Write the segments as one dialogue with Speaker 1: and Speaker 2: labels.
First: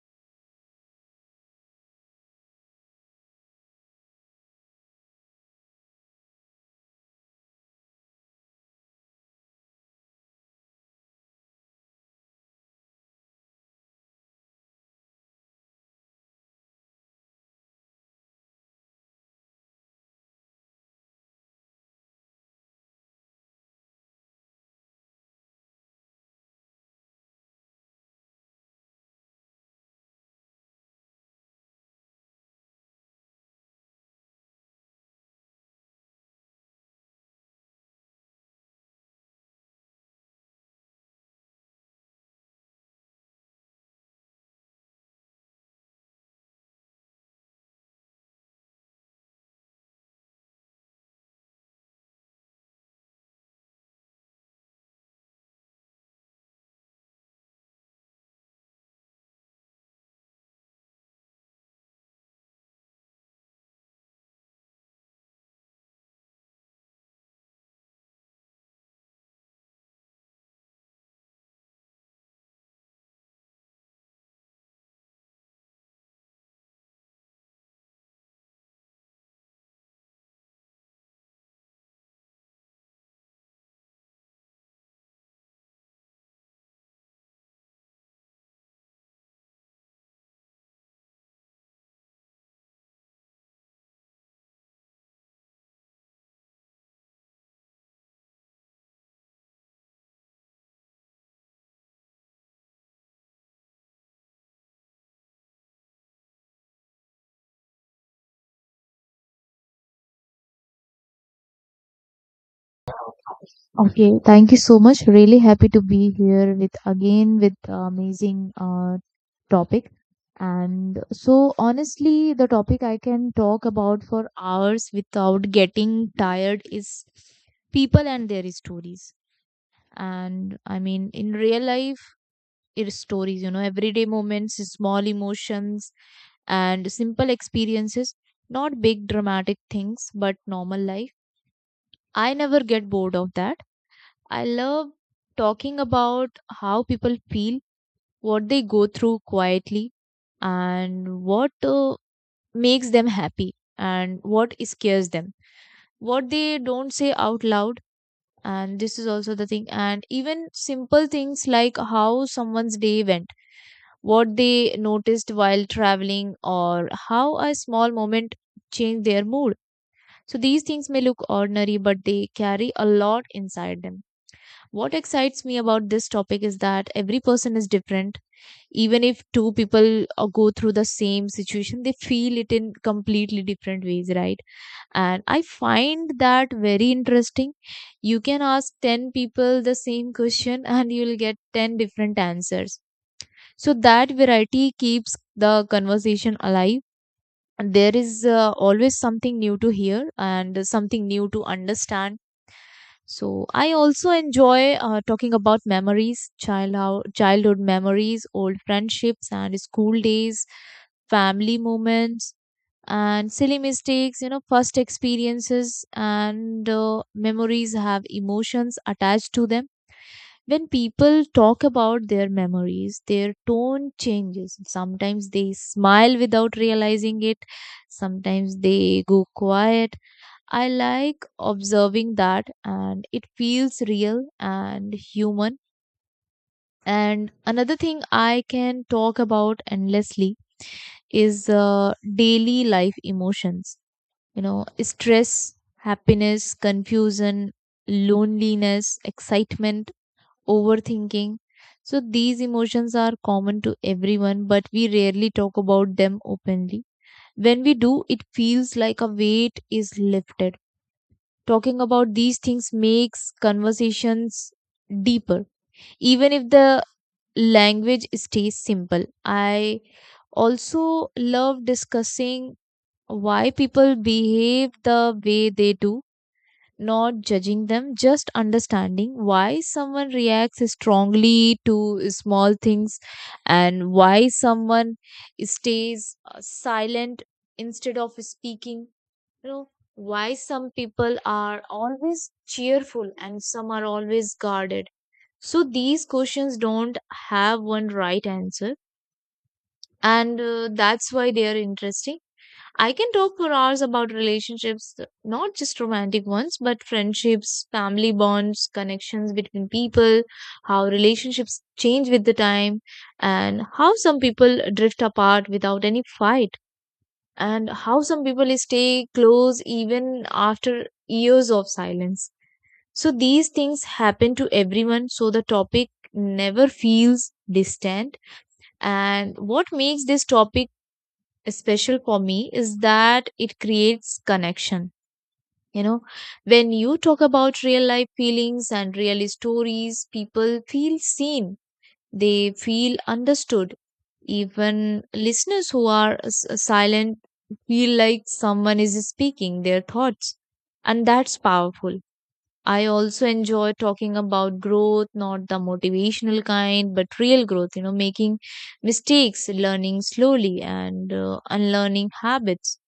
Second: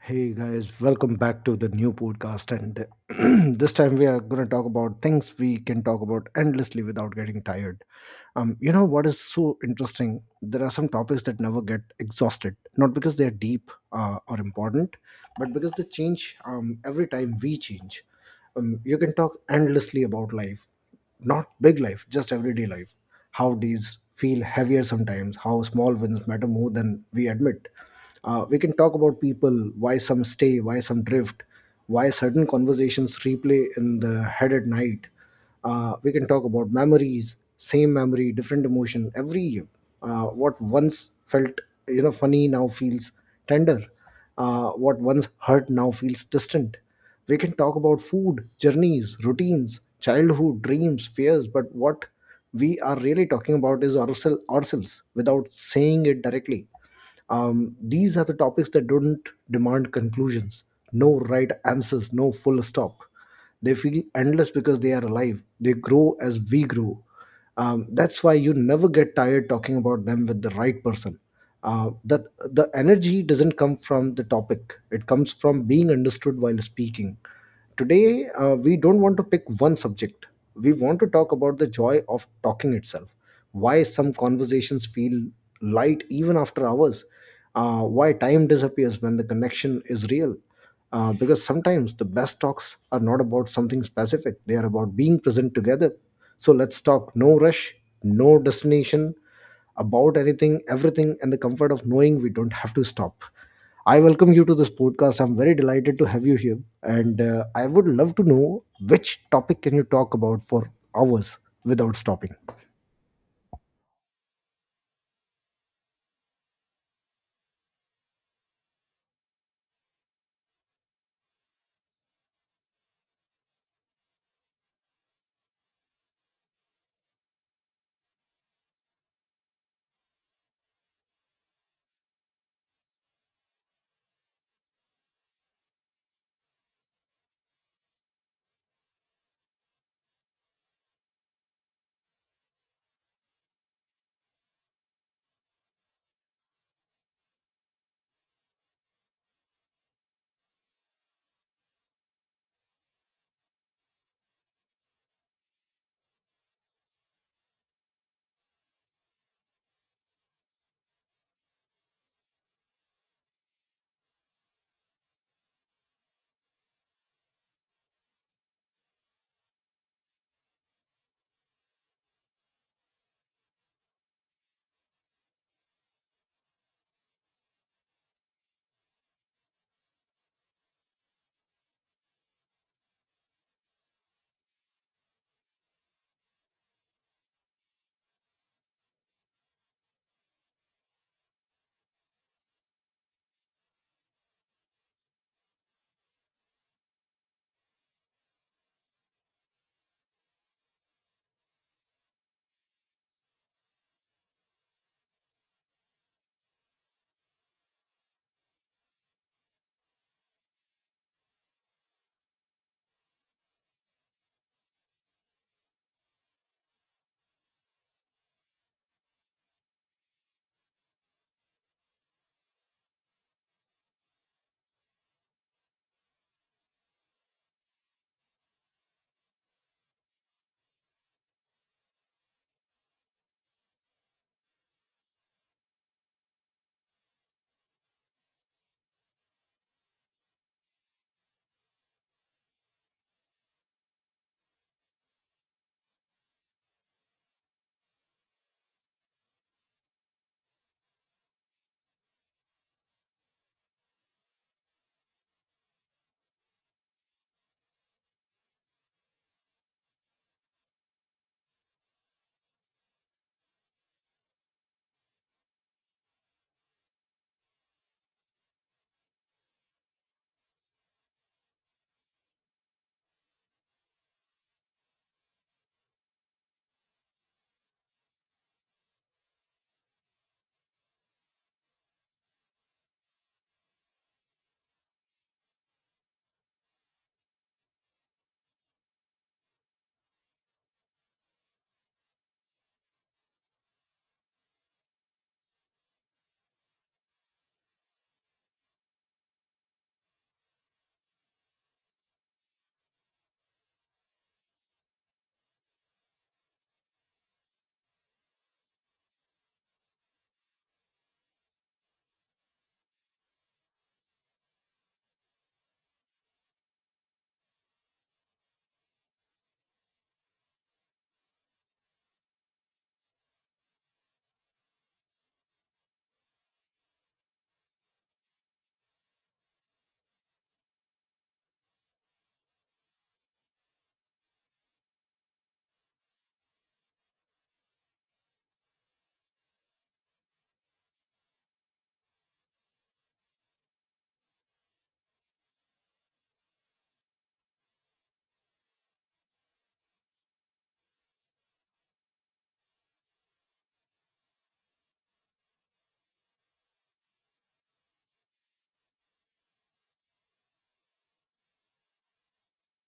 Speaker 1: Hey guys, welcome back to the new podcast. And this time we are going to talk about things we can talk about endlessly without getting tired. You know what is so interesting? There are some topics that never get exhausted, not because they are deep or important, but because they change every time we change. You can talk endlessly about life, not big life, just everyday life, how these feel heavier sometimes, how small wins matter more than we admit. We can talk about people, why some stay, why some drift, why certain conversations replay in the head at night. We can talk about memories, same memory, different emotion. Every what once felt funny now feels tender. What once hurt now feels distant. We can talk about food, journeys, routines, childhood, dreams, fears, but what we are really talking about is ourselves without saying it directly. These are the topics that don't demand conclusions, no right answers, no full stop. They feel endless because they are alive. They grow as we grow. That's why you never get tired talking about them with the right person. That The energy doesn't come from the topic; it comes from being understood while speaking. Today, we don't want to pick one subject. We want to talk about the joy of talking itself. Why some conversations feel light even after hours. Why time disappears when the connection is real. Because sometimes the best talks are not about something specific, they are about being present together. So let's talk, no rush, no destination, about anything, everything, and the comfort of knowing we don't have to stop. I welcome you to this podcast. I'm very delighted to have you here, and I would love to know which topic can you talk about for hours without stopping.
Speaker 2: Okay, thank you so much. Really happy to be here with again with amazing topic. And so honestly, the topic I can talk about for hours without getting tired is people and their stories. And I mean, in real life, it's stories, everyday moments, small emotions, and simple experiences, not big dramatic things, but normal life. I never get bored of that. I love talking about how people feel, what they go through quietly, and what makes them happy, and what scares them, what they don't say out loud. And this is also the thing. And even simple things like how someone's day went, what they noticed while traveling, or how a small moment changed their mood. So these things may look ordinary, but they carry a lot inside them. What excites me about this topic is that every person is different. Even if two people go through the same situation, they feel it in completely different ways, right? And I find that very interesting. You can ask 10 people the same question and you'll get 10 different answers. So that variety keeps the conversation alive. And there is always something new to hear and something new to understand, so I also enjoy talking about memories, childhood memories, old friendships and school days, family moments and silly mistakes, first experiences, and memories have emotions attached to them. When people talk about their memories, their tone changes. Sometimes they smile without realizing it. Sometimes they go quiet. I like observing that, and it feels real and human. And another thing I can talk about endlessly is daily life emotions. You know, stress, happiness, confusion, loneliness, excitement, overthinking. So these emotions are common to everyone, but we rarely talk about them openly. When we do, it feels like a weight is lifted. Talking about these things makes conversations deeper, even if the language stays simple. I also love discussing why people behave the way they do, not judging them, just understanding why someone reacts strongly to small things, and why someone stays silent instead of speaking. You know, why some people are always cheerful and some are always guarded. So these questions don't have one right answer, and that's why they are interesting. I can talk for hours about relationships, not just romantic ones but friendships, family bonds, connections between people, how relationships change with the time, and how some people drift apart without any fight, and how some people stay close even after years of silence. So these things happen to everyone, so the topic never feels distant. And what makes this topic special for me is that it creates connection. You know, when you talk about real life feelings and real stories, people feel seen, they feel understood. Even listeners who are silent feel like someone is speaking their thoughts, and that's powerful. I also enjoy talking about growth, not the motivational kind, but real growth, you know, making mistakes, learning slowly, and unlearning habits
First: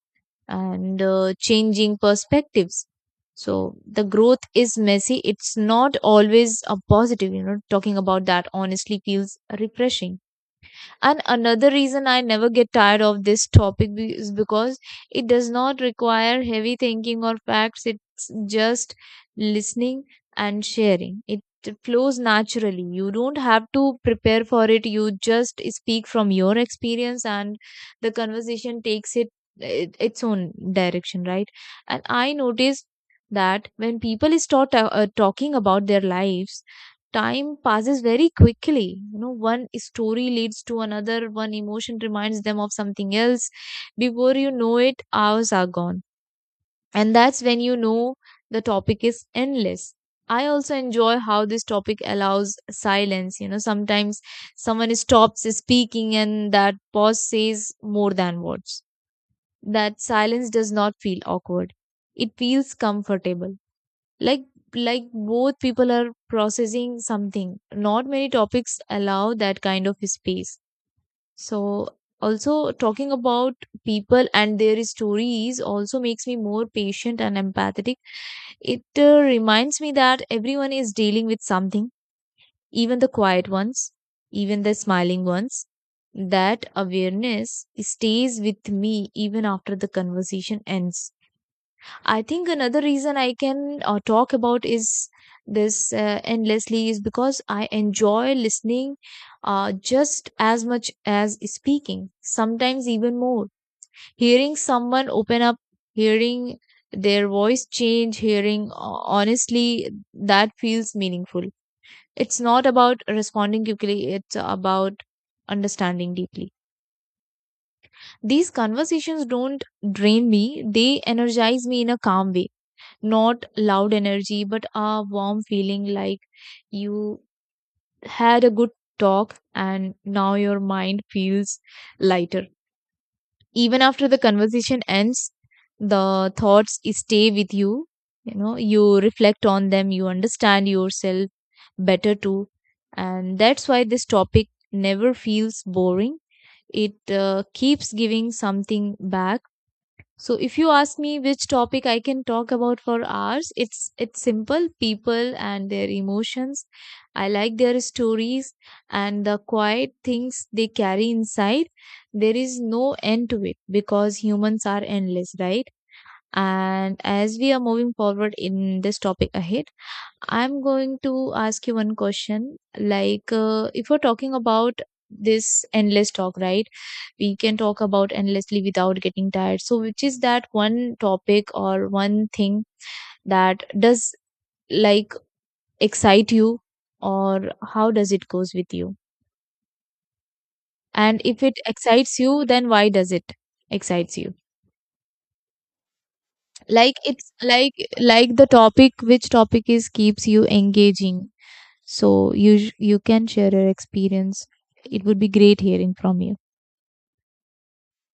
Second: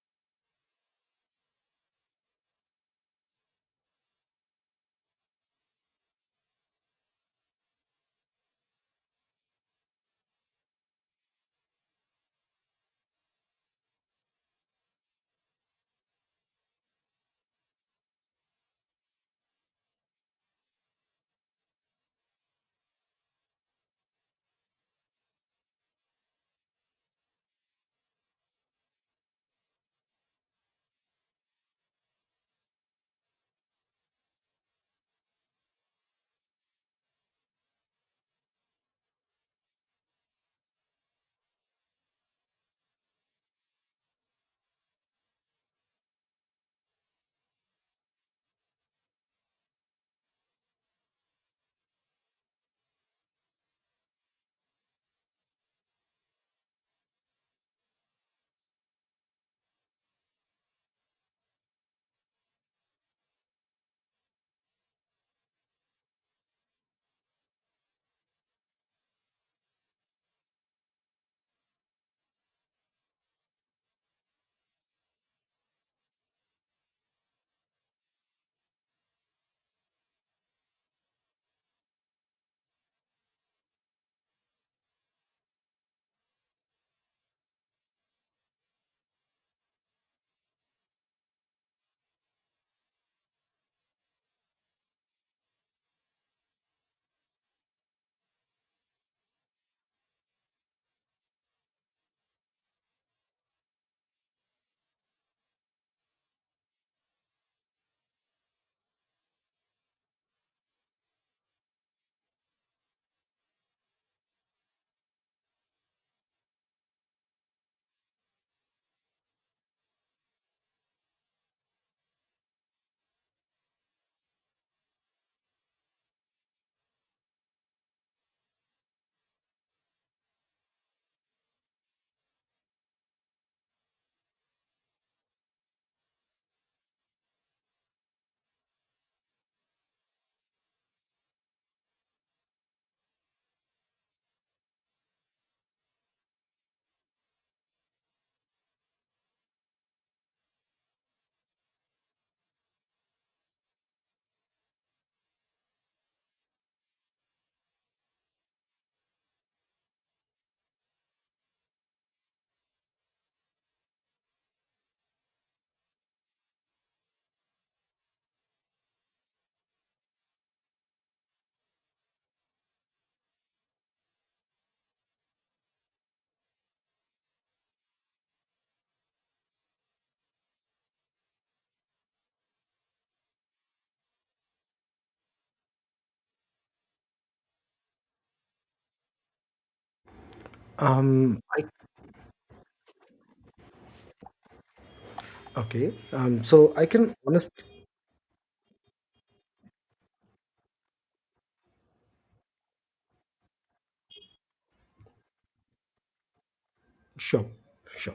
Speaker 2: and changing perspectives. So the growth is messy. It's not always a positive, you know, talking about that honestly feels refreshing. And another reason I never get tired of this topic is because it does not require heavy thinking or facts, it's just listening and sharing. It flows naturally. You don't have to prepare for it, you just speak from your experience, and the conversation takes Its own direction, right? And I noticed that when people start talking about their lives, time passes very quickly. You know, one story leads to another, one emotion reminds them of something else, before you know it hours are gone. And that's when you know the topic is endless. I also enjoy how this topic allows silence. You know, sometimes someone stops speaking and that pause says more than words. That silence does not feel awkward, it feels comfortable, like like both people are processing something. Not many topics allow that kind of space. So also, talking about people and their stories also makes me more patient and empathetic. It reminds me that everyone is dealing with something, even the quiet ones, even the smiling ones. That awareness stays with me even after the conversation ends. I think another reason I can talk about is this endlessly is because I enjoy listening just as much as speaking, sometimes even more. Hearing someone open up, hearing their voice change, hearing honestly, that feels meaningful. It's not about responding quickly, it's about understanding deeply. These conversations don't drain me, they energize me in a calm way, not loud energy but a warm feeling, like you had a good talk and now your mind feels lighter. Even after the conversation ends, the thoughts stay with you. You know, you reflect on them, you understand yourself better too. And that's why this topic never feels boring. It keeps giving something back. So if you ask me which topic I can talk about for hours, it's simple, people and their emotions. I like their stories and the quiet things they carry inside. There is no end to it because humans are endless, right? And as we are moving forward in this topic ahead, I'm going to ask you one question. Like, if we're talking about this endless talk, right? We can talk about endlessly without getting tired. So, which is that one topic or one thing that does, like, excite you, or how does it goes with you? And
Speaker 1: Um,
Speaker 2: if it
Speaker 1: I,
Speaker 2: excites you, then why does it excites you?
Speaker 1: okay.
Speaker 2: Like it's like the topic, which topic is keeps you engaging. So you you can share your experience. It would be great hearing from you.
Speaker 1: Sure, sure.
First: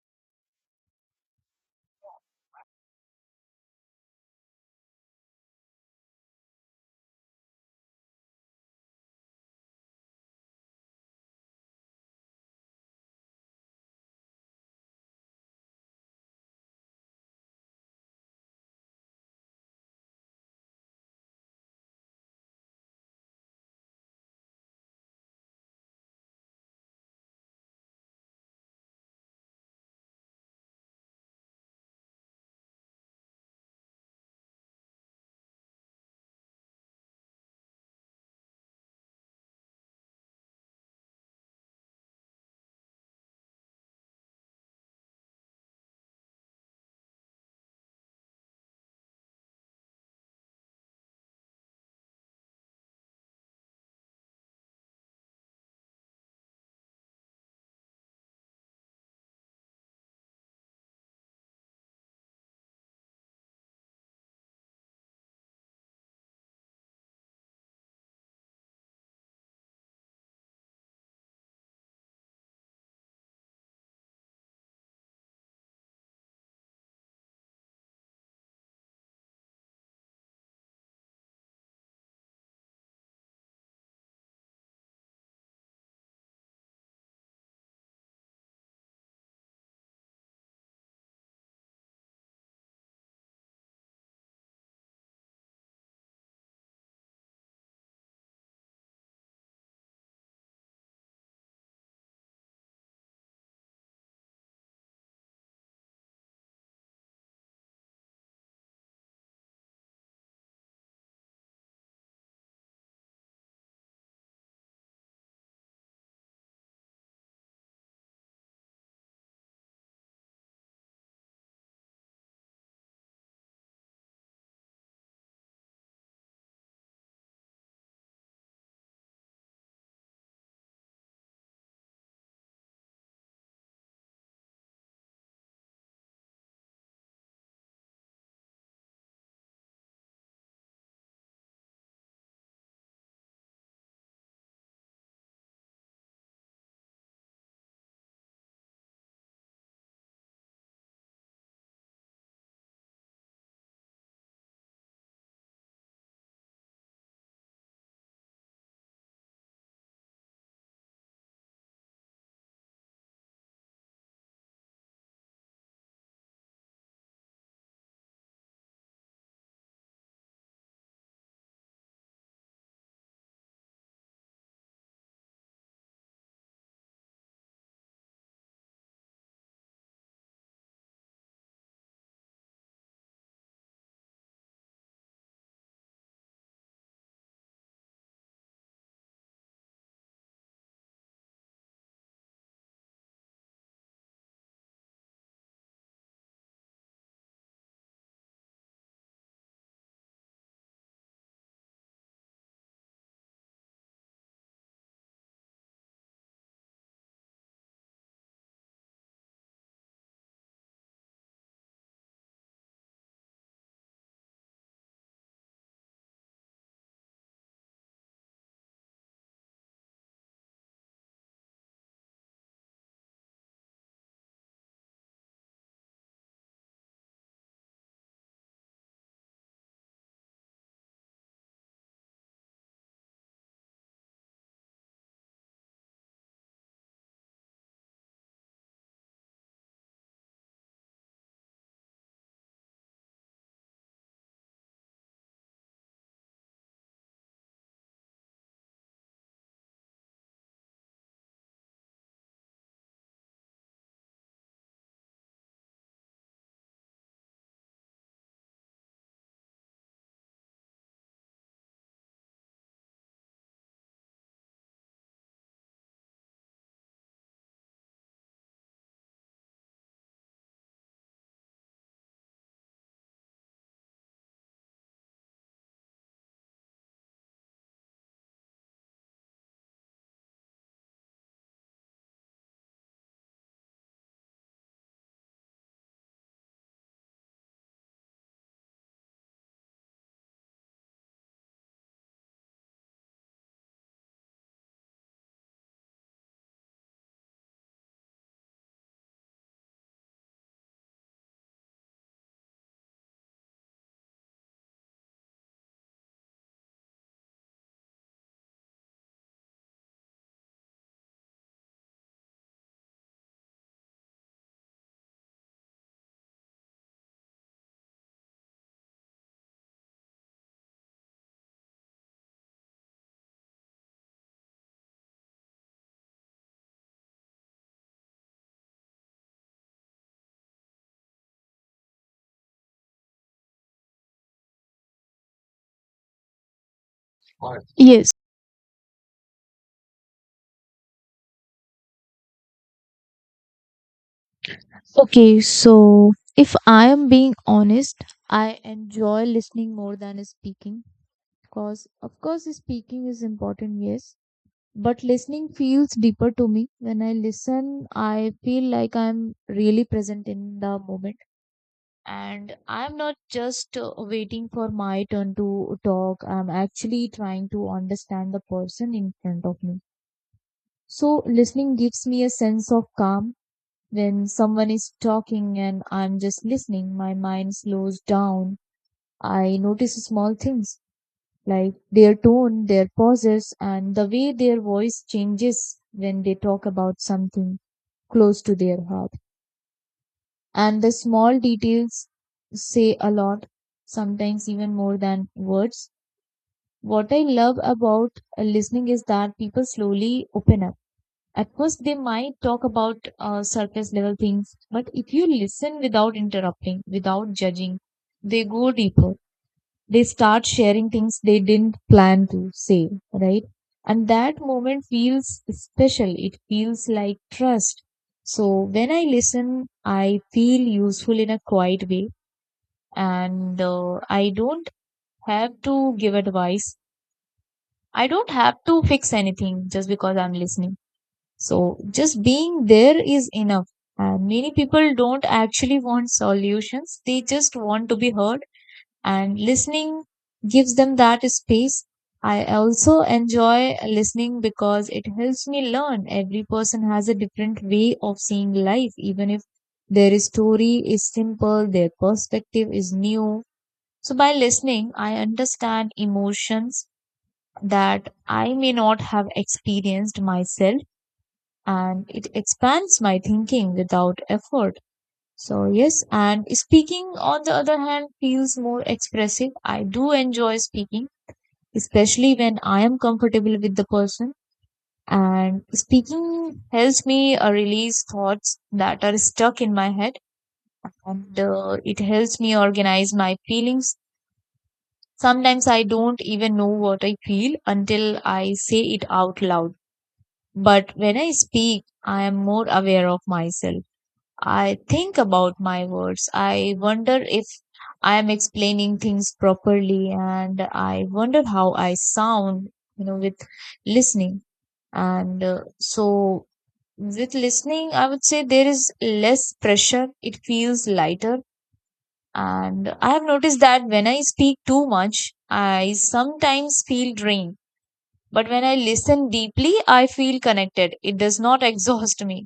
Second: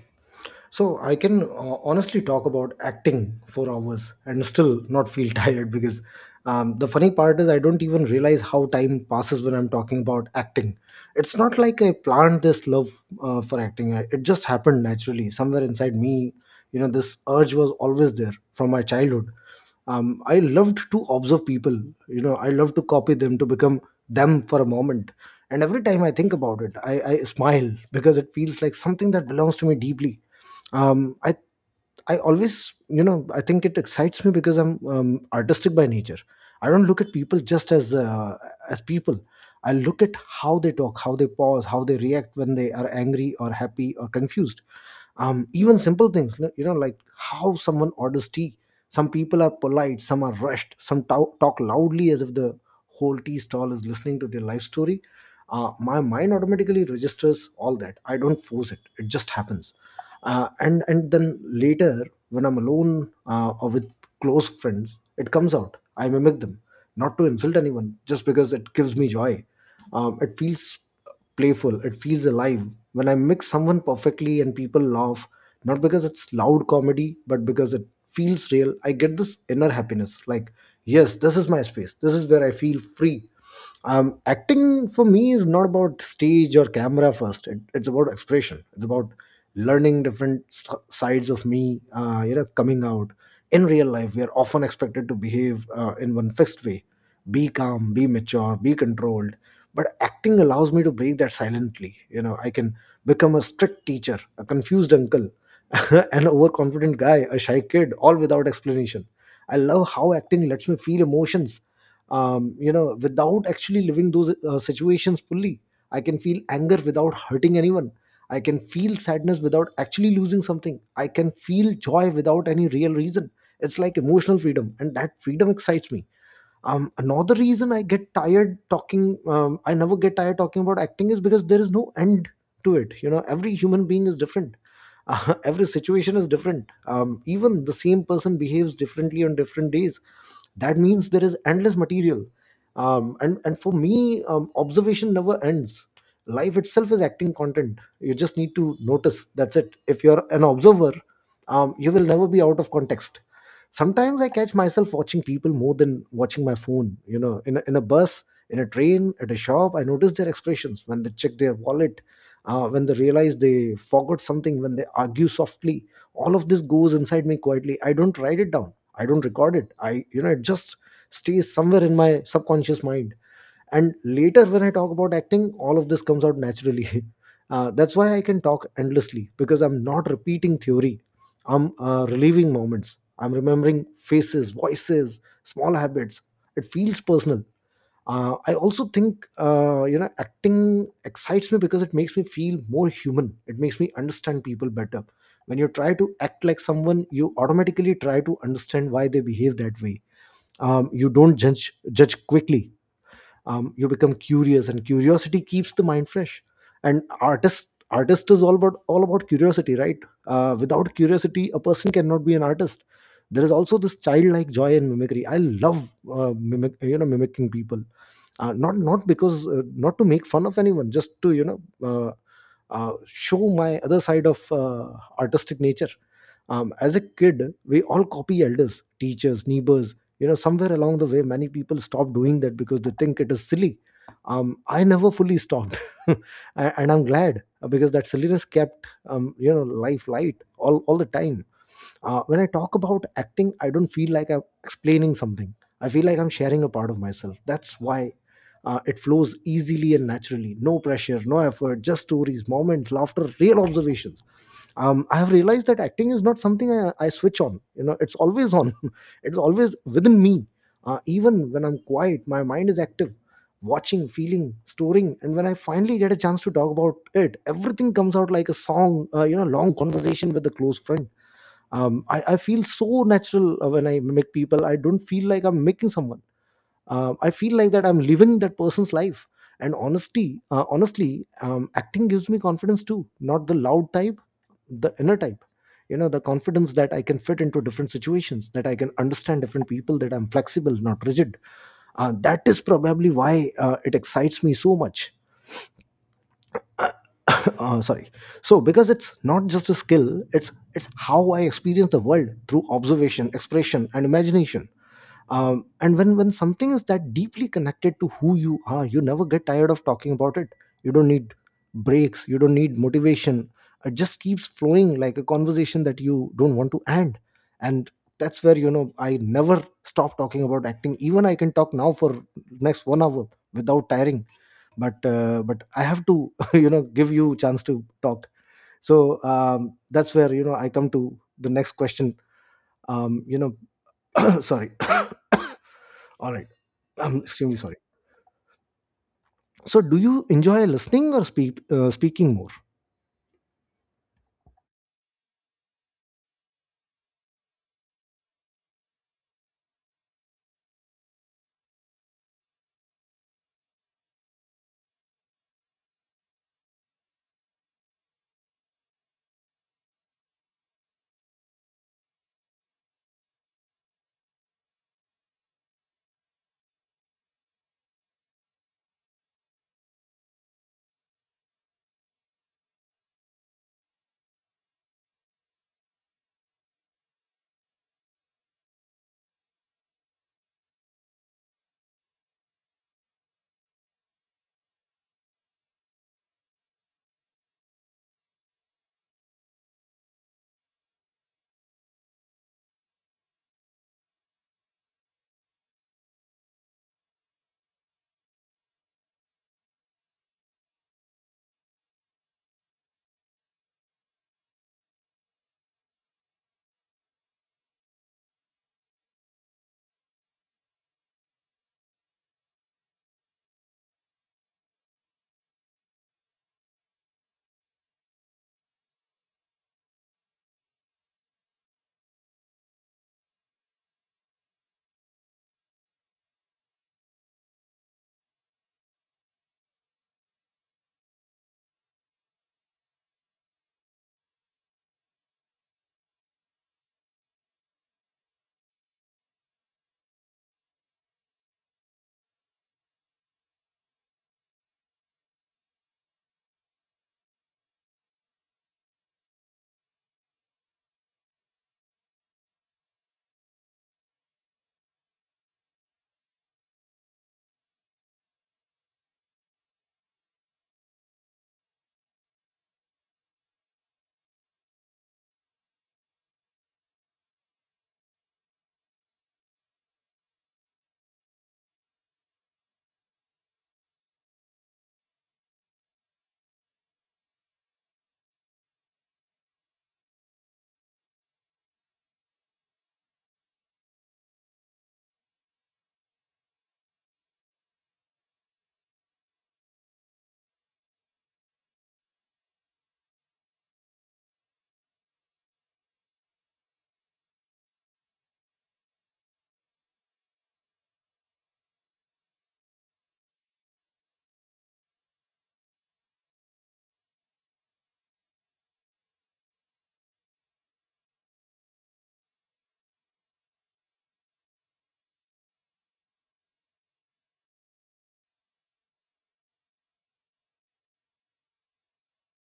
Speaker 1: So I can honestly talk about acting for hours and still not feel tired because the funny part is I don't even realize how time passes when I'm talking about acting. It's not like I planned this love for acting. It just happened naturally somewhere inside me. You know, this urge was always there from my childhood. I loved to observe people. You know, I loved to copy them, to become them for a moment. And every time I think about it, I smile because it feels like something that belongs to me deeply. Um i i always, you know, I think it excites me because I'm artistic by nature. I don't look at people just as people. I look at how they talk, how they pause, how they react when they are angry or happy or confused. Even simple things, you know, like how someone orders tea. Some people are polite, some are rushed, talk loudly as if the whole tea stall is listening to their life story. My mind automatically registers all that. I don't force it, it just happens. And then later when I'm alone, or with close friends, it comes out. I mimic them, not to insult anyone, just because it gives me joy. It feels playful, it feels alive. When I mix someone perfectly and people laugh, not because it's loud comedy, but because it feels real, I get this inner happiness. Like, yes, this is my space. This is where I feel free. Acting for me is not about stage or camera first. It's about expression, it's about learning different sides of me, you know, coming out. In real life we are often expected to behave in one fixed way: be calm, be mature, be controlled. But acting allows me to break that silently. You know, I can become a strict teacher, a confused uncle, an overconfident guy, a shy kid, all without explanation. I love how acting lets me feel emotions, you know, without actually living those situations fully. I can feel anger without hurting anyone. I can feel sadness without actually losing something. I can feel joy without any real reason. It's like emotional freedom, and that freedom excites me. Another reason I get tired talking I never get tired talking about acting is because there is no end to it. You know, every human being is different. Every situation is different. Even the same person behaves differently on different days. That means there is endless material. And for me, observation never ends. Life itself is acting content, you just need to notice, that's it. If you're an observer, you will never be out of context. Sometimes I catch myself watching people more than watching my phone. You know, in a bus, in a train, at a shop, I notice their expressions when they check their wallet, when they realize they forgot something, when they argue softly. All of this goes inside me quietly. I don't write it down, I don't record it, I you know, it just stays somewhere in my subconscious mind. And later when I talk about acting, all of this comes out naturally. That's why I can talk endlessly, because I'm not repeating theory. I'm relieving moments. I'm remembering faces, voices, small habits. It feels personal. I also think, you know, acting excites me because it makes me feel more human. It makes me understand people better. When you try to act like someone, you automatically try to understand why they behave that way. You don't judge quickly. You become curious, and curiosity keeps the mind fresh. And artist is all about, curiosity, right? Without curiosity a person cannot be an artist. There is also this childlike joy in mimicry. I love, mimic you know, mimicking people, not because, not to make fun of anyone, just to, you know, uh, show my other side of, artistic nature. As a kid we all copy elders, teachers, neighbors. You know, somewhere along the way many people stop doing that because they think it is silly. I never fully stopped. And I'm glad, because that silliness kept, you know, life light all the time. When I talk about acting, I don't feel like I'm explaining something. I feel like I'm sharing a part of myself. That's why it flows easily and naturally. No pressure, no effort, just stories, moments, laughter, real observations. I have realized that acting is not something I switch on. You know, it's always on. It's always within me. Even when I'm quiet, my mind is active, watching, feeling, storing. And when I finally get a chance to talk about it, everything comes out like a song. You know, long conversation with a close friend. I feel so natural when I mimic people. I don't feel like I'm making someone, I feel like that I'm living that person's life. And honesty honestly, acting gives me confidence too, not the loud type, the inner type. You know, the confidence that I can fit into different situations, that I can understand different people, that I'm flexible, not rigid. That is probably why it excites me so much. Sorry. So, because it's not just a skill, it's how I experience the world through observation, expression and imagination. And when something is that deeply connected to who you are, you never get tired of talking about it. You don't need breaks, you don't need motivation. It just keeps flowing, like a conversation that you don't want to end. And that's where, you know, I never stop talking about acting. Even I can talk now for next 1 hour without tiring. But I have to, you know, give you chance to talk. So, that's where, you know, I come to the next question. You know, sorry. All right. I'm extremely sorry.
Speaker 2: Yes.
Speaker 1: So, do you enjoy listening or speaking more?
Speaker 2: Okay, so if I am being honest, I enjoy listening more than speaking, because of course speaking is important, yes, but listening feels deeper to me. When I listen, I feel like I'm really present in the moment and I'm not just waiting for my turn to talk. I'm actually trying to understand the person in front of me. So listening gives me a sense of calm. When someone is talking and I'm just listening, my mind slows down. I notice small things like their tone, their pauses, and the way their voice changes when they talk about something close to their heart. And the small details say a lot, sometimes even more than words. What I love about listening is that people slowly open up. At first, they might talk about surface level things, but if you listen without interrupting, without judging, they go deeper. They start sharing things they didn't plan to say, right? And that moment feels special. It feels like trust. So when I listen, I feel useful in a quiet way, and I don't have to give advice. I don't have to fix anything just because I'm listening. So just being there is enough. And many people don't actually want solutions. They just want to be heard, and listening gives them that space. I also enjoy listening because it helps me learn. Every person has a different way of seeing life, even if their story is simple, their perspective is new. So by listening, I understand emotions that I may not have experienced myself, and it expands my thinking without effort. So, yes, and speaking on the other hand feels more expressive. I do enjoy speaking, especially when I am comfortable with the person. And speaking helps me release thoughts that are stuck in my head, and it helps me organize my feelings. Sometimes I don't even know what I feel until I say it out loud. But when I speak, I am more aware of myself. I think about my words. I wonder if I am explaining things properly, and I wonder how I sound, you know, with listening. And uh, so, with listening, I would say there is less pressure, it feels lighter. And I have noticed that when I speak too much, I sometimes feel drained. But when I listen deeply, I feel connected. It does not exhaust me,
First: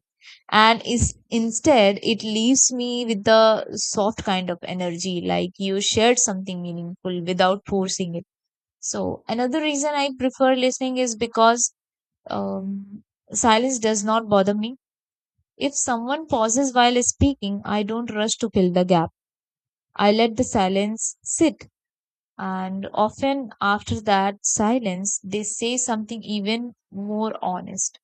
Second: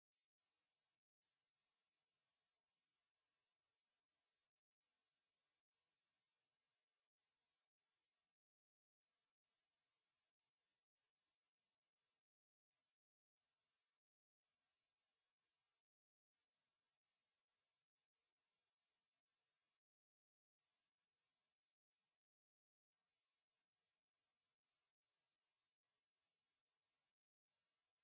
Speaker 2: and is instead it leaves me with the soft kind of energy, like you shared something meaningful without forcing it. So another reason I prefer listening is because um, silence does not bother me. If someone pauses while speaking, I don't rush to fill the gap. I let the silence sit, and often after that silence they say something even more honest,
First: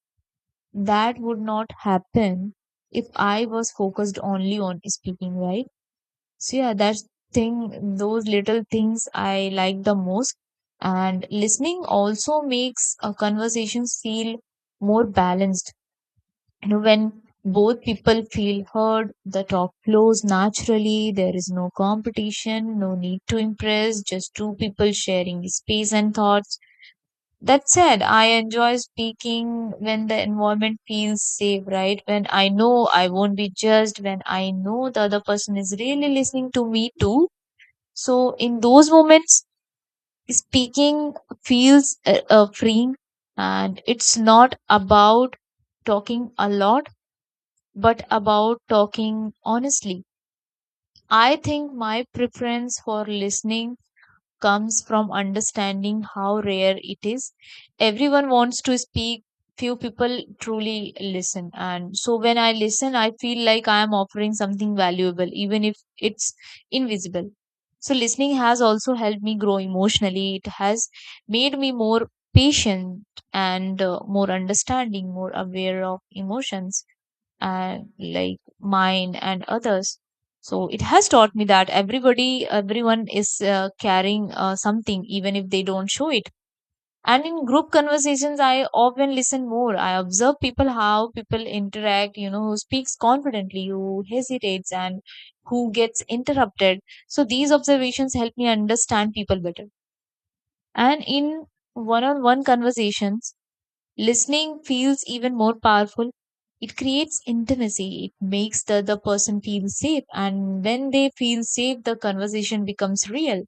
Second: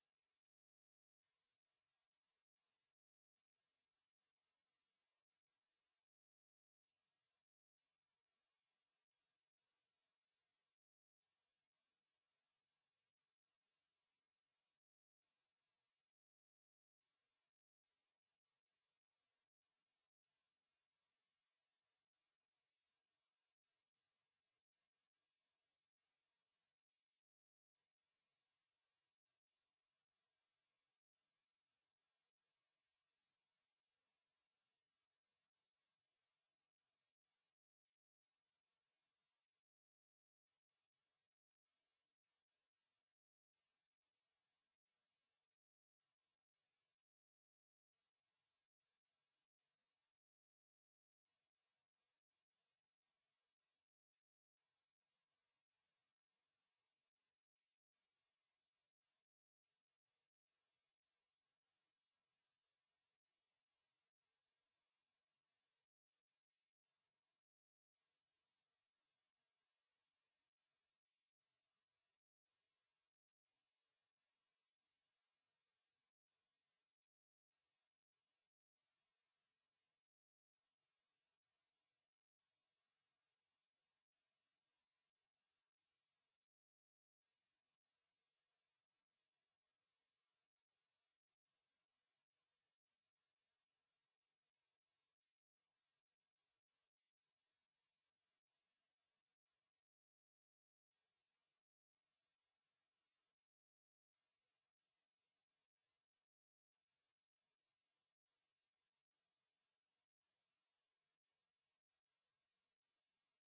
Speaker 2: that would not happen if I was focused only on speaking, right? So yeah, that's thing, those little things I like the most. And listening also makes a conversation feel more balanced. You know, when both people feel heard, the talk flows naturally, there is no competition, no need to impress, just two people sharing space and thoughts. That said, I enjoy speaking when the environment feels safe, right? When I know I won't be judged, when I know the other person is really listening to me too. So, in those moments, speaking feels freeing, and it's not about talking a lot, but about talking honestly. I think my preference for listening comes from understanding how rare it is. Everyone wants to speak, few people truly listen. And so when I listen, I feel like I am offering something valuable, even if it's invisible. So listening has also helped me grow emotionally. It has made me more patient and more understanding, more aware of emotions and like mine and others, so it has taught me that everybody everyone is carrying something even if they don't show it. And in group conversations, I often listen more. I observe people, how people interact, you know, who speaks confidently, who hesitates, and who gets interrupted. So these observations help me understand people better. And in one on one conversations, listening feels even more powerful. It creates intimacy. It makes the other person feel safe. And when they feel safe, the conversation becomes real.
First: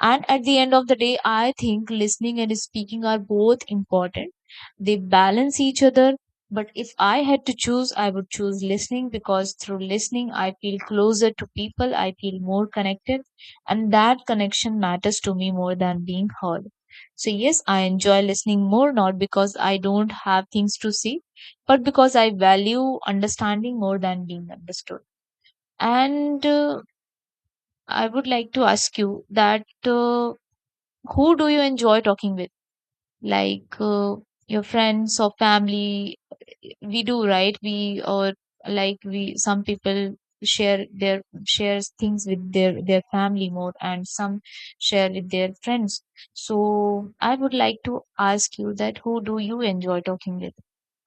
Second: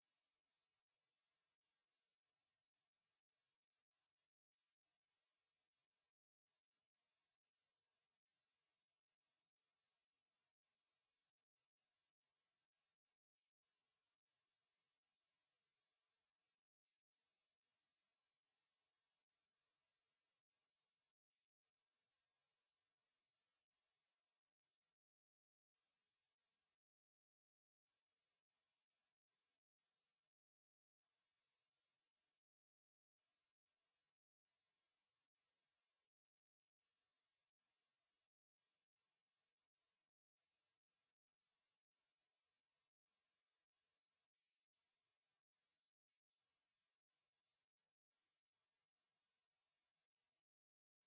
Speaker 2: And at the end of the day, I think listening and speaking are both important. They balance each other. But if I had to choose, I would choose listening because through listening, I feel closer to people, I feel more connected, and that connection matters to me more than being heard. So, yes, I enjoy listening more not because I don't have things to say, but because I value understanding more than being understood. And I would like to ask you that. Who do you enjoy talking with? Like your friends or family? We do, right? We or like we, some people share their shares things with their family more and some share with their friends. So I would like to ask you that who do you enjoy talking with?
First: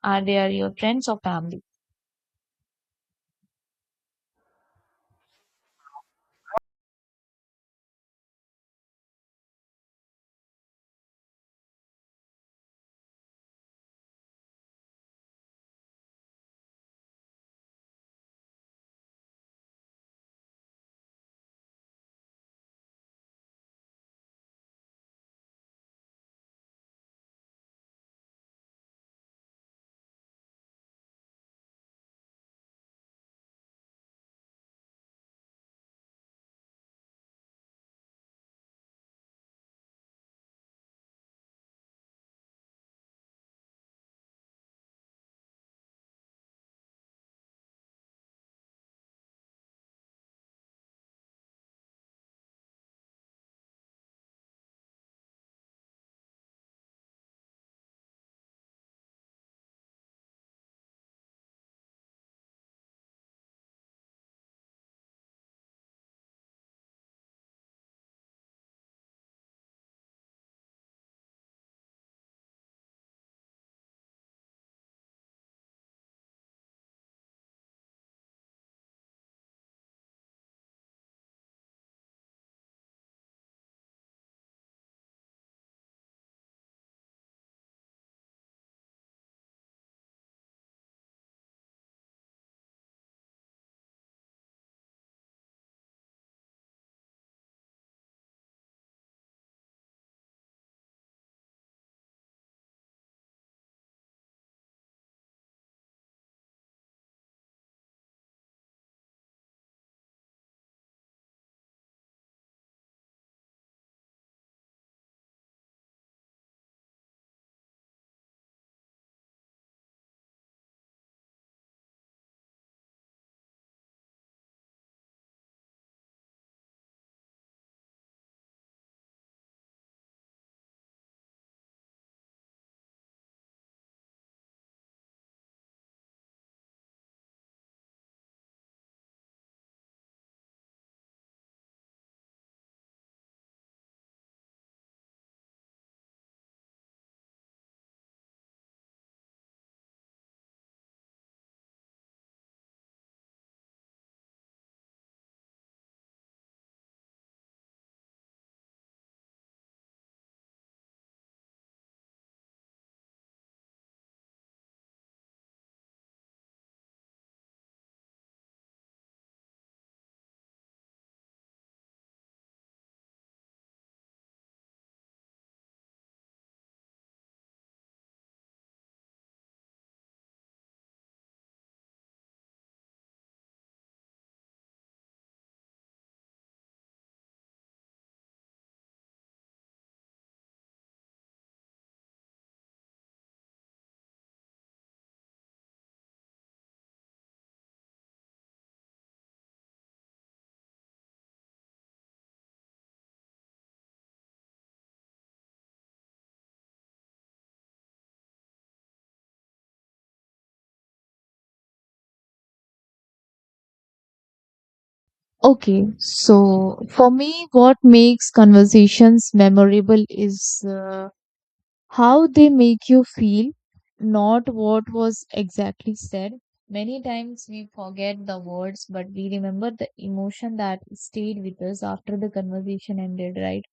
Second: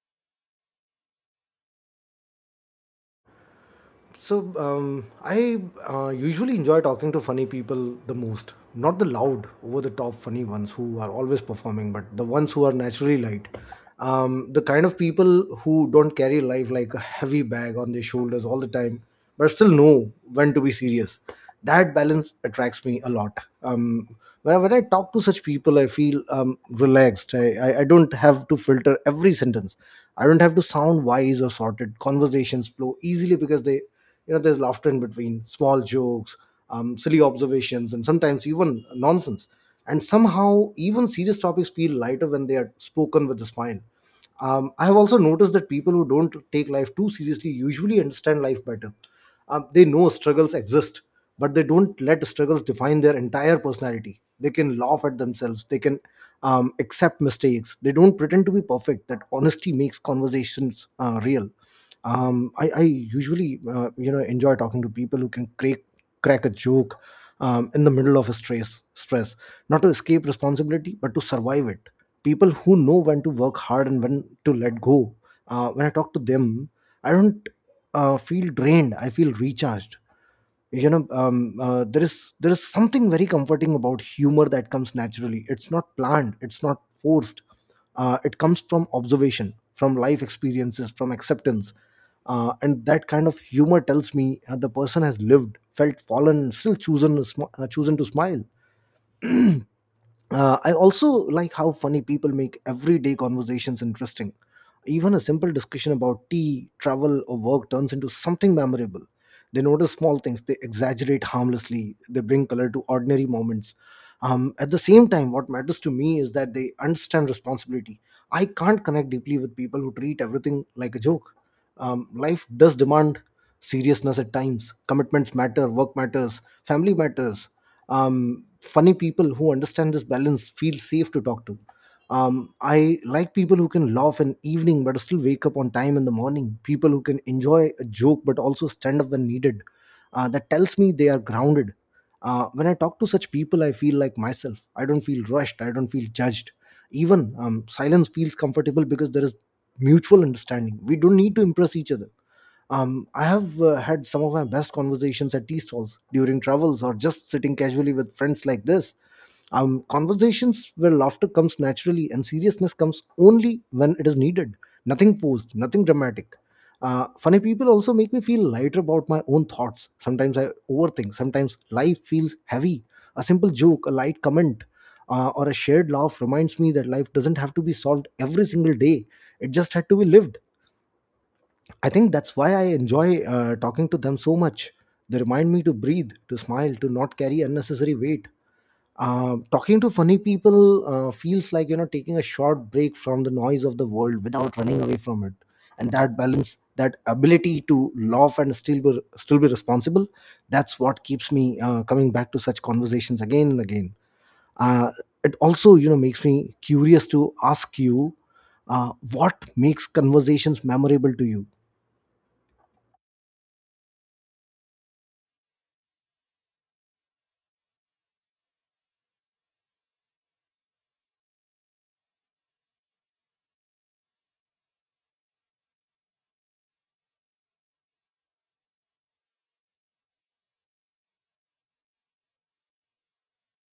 Speaker 2: Are your friends or family?
Speaker 1: So I usually enjoy talking to funny people the most, not the loud, over the top funny ones who are always performing, but the ones who are naturally light. The kind of people who don't carry life like a heavy bag on their shoulders all the time, but still know when to be serious. That balance attracts me a lot. Um, when I talk to such people, I feel relaxed. I don't have to filter every sentence. I don't have to sound wise or sorted. Conversations flow easily because they there's laughter in between small jokes, silly observations, and sometimes even nonsense. And somehow even serious topics feel lighter when they are spoken with a smile. I have also noticed that people who don't take life too seriously usually understand life better. They know struggles exist, but they don't let struggles define their entire personality. They can laugh at themselves, they can accept mistakes, they don't pretend to be perfect. That honesty makes conversations real. I usually enjoy talking to people who can crack a joke in the middle of a stress, not to escape responsibility but to survive it. People who know when to work hard and when to let go. When I talk to them, I don't feel drained, I feel recharged, you know. There is something very comforting about humor that comes naturally. It's not planned, it's not forced. It comes from observation, from life experiences, from acceptance. And that kind of humor tells me the person has lived, felt, fallen, and still chosen to chosen to smile. I also like how funny people make everyday conversations interesting. Even a simple discussion about tea, travel, or work turns into something memorable. They notice small things, they exaggerate harmlessly, they bring color to ordinary moments. At the same time, what matters to me is that they understand responsibility. I can't connect deeply with people who treat everything like a joke. Life does demand seriousness at times. Commitments matter, work matters, family matters. Funny people who understand this balance feel safe to talk to. I like people who can laugh in evening but still wake up on time in the morning, people who can enjoy a joke but also stand up when needed. That tells me they are grounded. When I talk to such people, I feel like myself. I don't feel rushed, I don't feel judged. Even silence feels comfortable, because there is mutual understanding. We don't need to impress each other. I have had some of my best conversations at tea stalls, during travels, or just sitting casually with friends like this. Conversations where laughter comes naturally and seriousness comes only when it is needed. Nothing forced, nothing dramatic. Funny people also make me feel lighter about my own thoughts. Sometimes I overthink, sometimes life feels heavy. A simple joke, a light comment, or a shared laugh reminds me that life doesn't have to be solved every single day, it just had to be lived. I think that's why I enjoy talking to them so much. They remind me to breathe, to smile, to not carry unnecessary weight. Um, talking to funny people feels like taking a short break from the noise of the world without running away from it. And that balance, that ability to laugh and still be responsible, that's what keeps me coming back to such conversations again and again. Uh, it also makes me curious to ask you, uh, what makes conversations memorable to you?
Speaker 2: Okay, so for me, what makes conversations memorable is how they make you feel, not what was exactly said. Many times we forget the words, but we remember the emotion that stayed with us after the conversation ended, right?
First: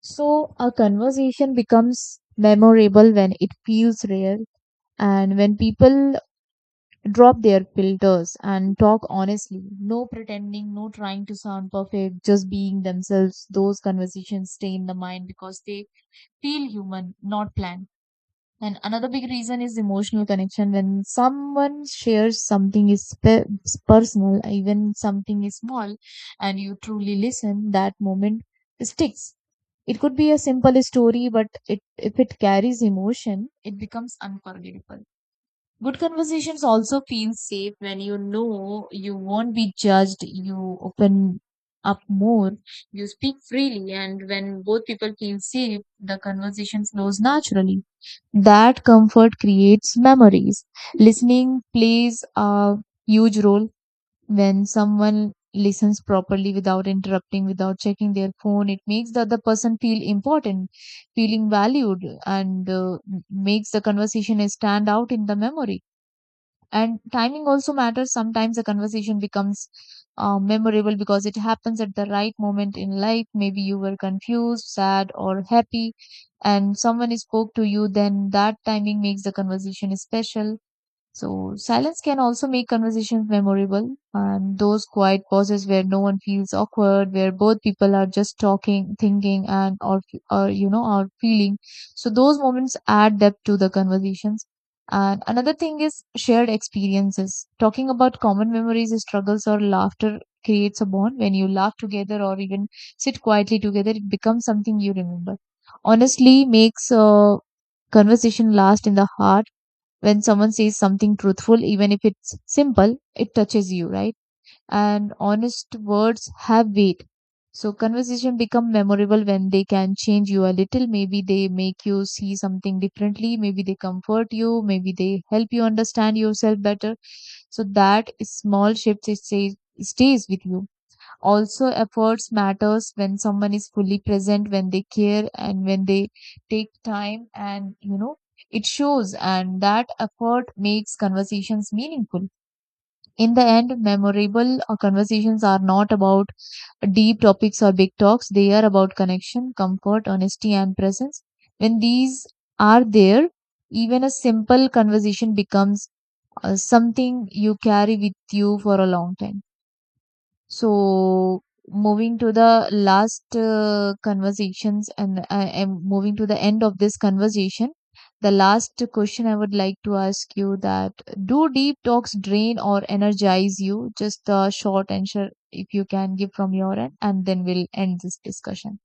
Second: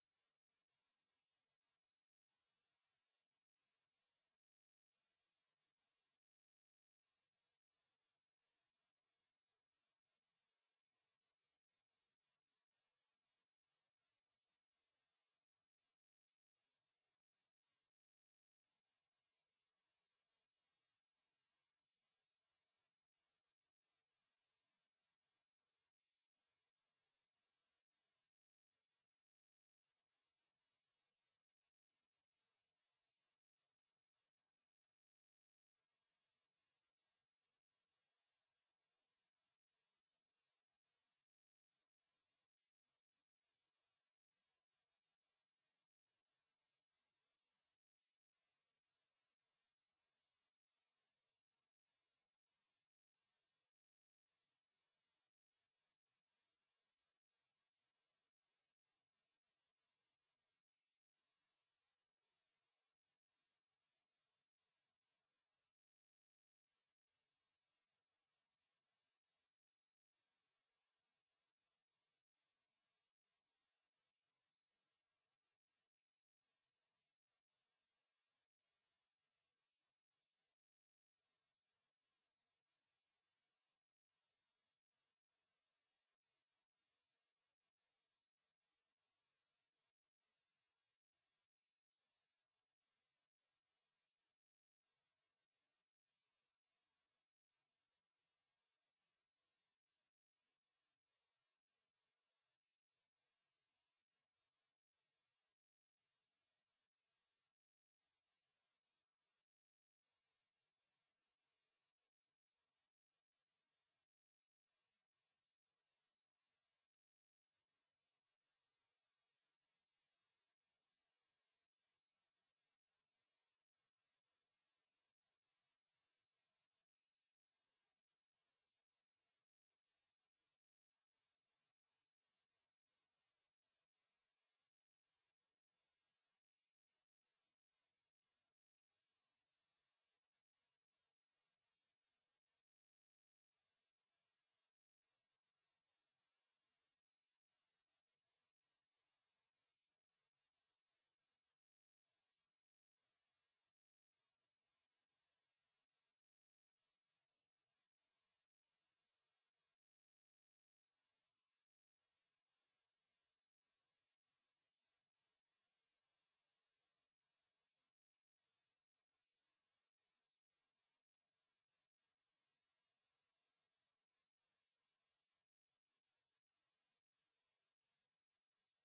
Speaker 2: So a conversation becomes memorable when it feels real and when people drop their filters and talk honestly. No pretending, no trying to sound perfect, just being themselves. Those conversations stay in the mind because they feel human, not planned. And another big reason is emotional connection. When someone shares something is personal, even something is small, and you truly listen, that moment sticks. It could be a simple story, but it if it carries emotion, it becomes unforgettable. Good conversations also feel safe when you know you won't be judged. You open up more, you speak freely, and when both people feel safe, the conversation flows naturally. That comfort creates memories. Listening plays a huge role when someone listens properly without interrupting, without checking their phone. It makes the other person feel important, feeling valued, and makes the conversation stand out in the memory. And timing also matters. Sometimes a conversation becomes memorable because it happens at the right moment in life. Maybe you were confused, sad, or happy, and someone spoke to you, then that timing makes the conversation special. So silence can also make conversations memorable, and those quiet pauses where no one feels awkward, where both people are just talking, thinking, and or you know or feeling. So those moments add depth to the conversations. And another thing is shared experiences. Talking about common memories, struggles, or laughter creates a bond. When you laugh together or even sit quietly together, it becomes something you remember. Honestly, makes a conversation last in the heart when someone says something truthful, even if it's simple, it touches you, right? And honest words have weight. So conversation become memorable when they can change you a little. Maybe they make you see something differently. Maybe they comfort you. Maybe they help you understand yourself better. So that small shift, it stays with you. Also, efforts matters when someone is fully present, when they care, and when they take time, and you know, it shows, and that effort makes conversations meaningful. In the end, memorable conversations are not about deep topics or big talks. They are about connection, comfort, honesty, and presence. When these are there, even a simple conversation becomes something you carry with you for a long time. So, moving to the last conversations, and I am moving to the end of this conversation. The last question I would like to ask you that do deep talks drain or energize you? Just a short answer if you can give from your end, and then we'll end this discussion.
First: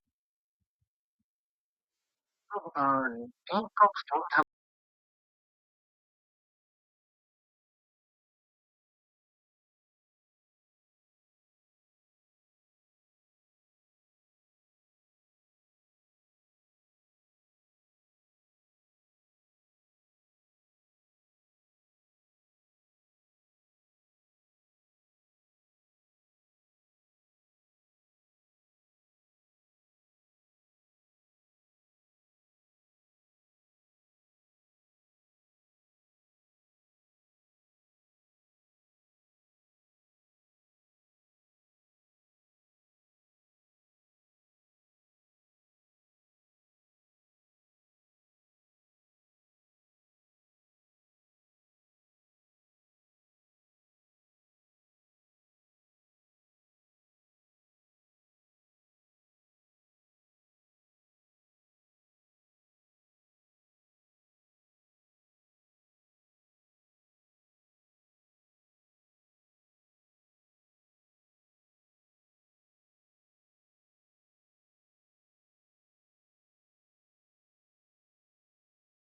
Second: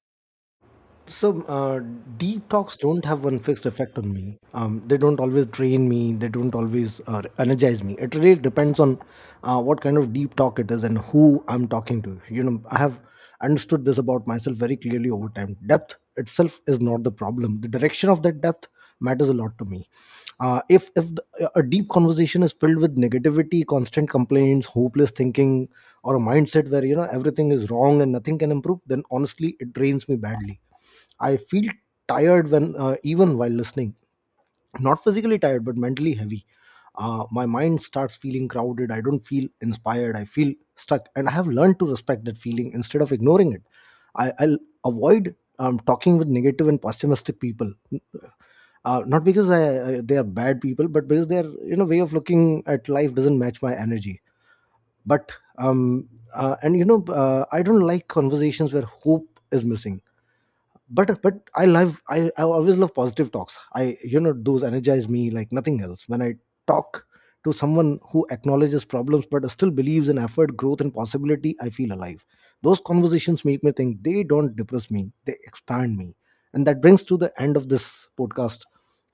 Speaker 1: So deep talks don't have one fixed effect on me. They don't always drain me, they don't always energize me. It really depends on what kind of deep talk it is and who I'm talking to. You know, I have understood this about myself very clearly over time. Depth itself is not the problem. The direction of that depth matters a lot to me. If a deep conversation is filled with negativity, constant complaints, hopeless thinking, or a mindset where everything is wrong and nothing can improve, then honestly it drains me badly. I feel tired when even while listening, not physically tired but mentally heavy. My mind starts feeling crowded. I don't feel inspired. I feel stuck, and I have learned to respect that feeling instead of ignoring it. I'll avoid talking with negative and pessimistic people, not because they are bad people, but because their way of looking at life doesn't match my energy. But I don't like conversations where hope is missing, but I always love positive talks. I you know Those energize me like nothing else. When I talk to someone who acknowledges problems but still believes in effort, growth, and possibility, I feel alive. Those conversations make me think, they don't depress me, they expand me. And that brings to the end of this podcast.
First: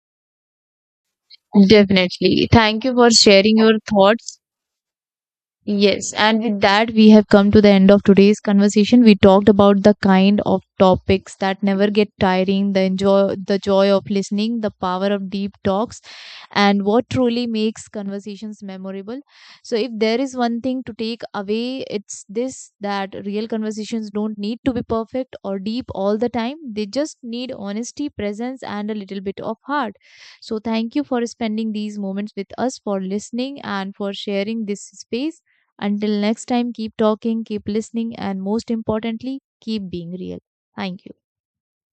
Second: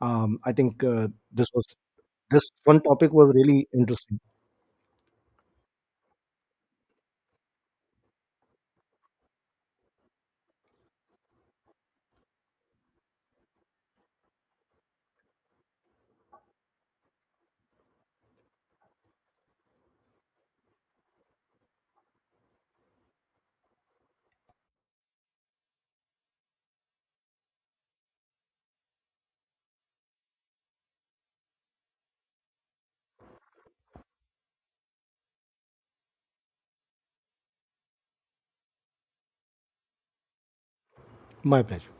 Speaker 1: I think this was
Speaker 2: Definitely.
Speaker 1: This one
Speaker 2: Thank you for
Speaker 1: topic was
Speaker 2: sharing
Speaker 1: really
Speaker 2: your
Speaker 1: interesting.
Speaker 2: thoughts. Yes, and with that, we have come to the end of today's conversation. We talked about the kind of topics that never get tiring, the enjoy, the joy of listening, the power of deep talks, and what truly makes conversations memorable. So, if there is one thing to take away, it's this that real conversations don't need to be perfect or deep all the time. They just need honesty, presence, and a little bit of heart. So, thank you for spending these moments with us, for listening, and for sharing this space. Until next time, keep talking, keep listening, and most importantly, keep being real. Thank you.
Speaker 1: My pleasure.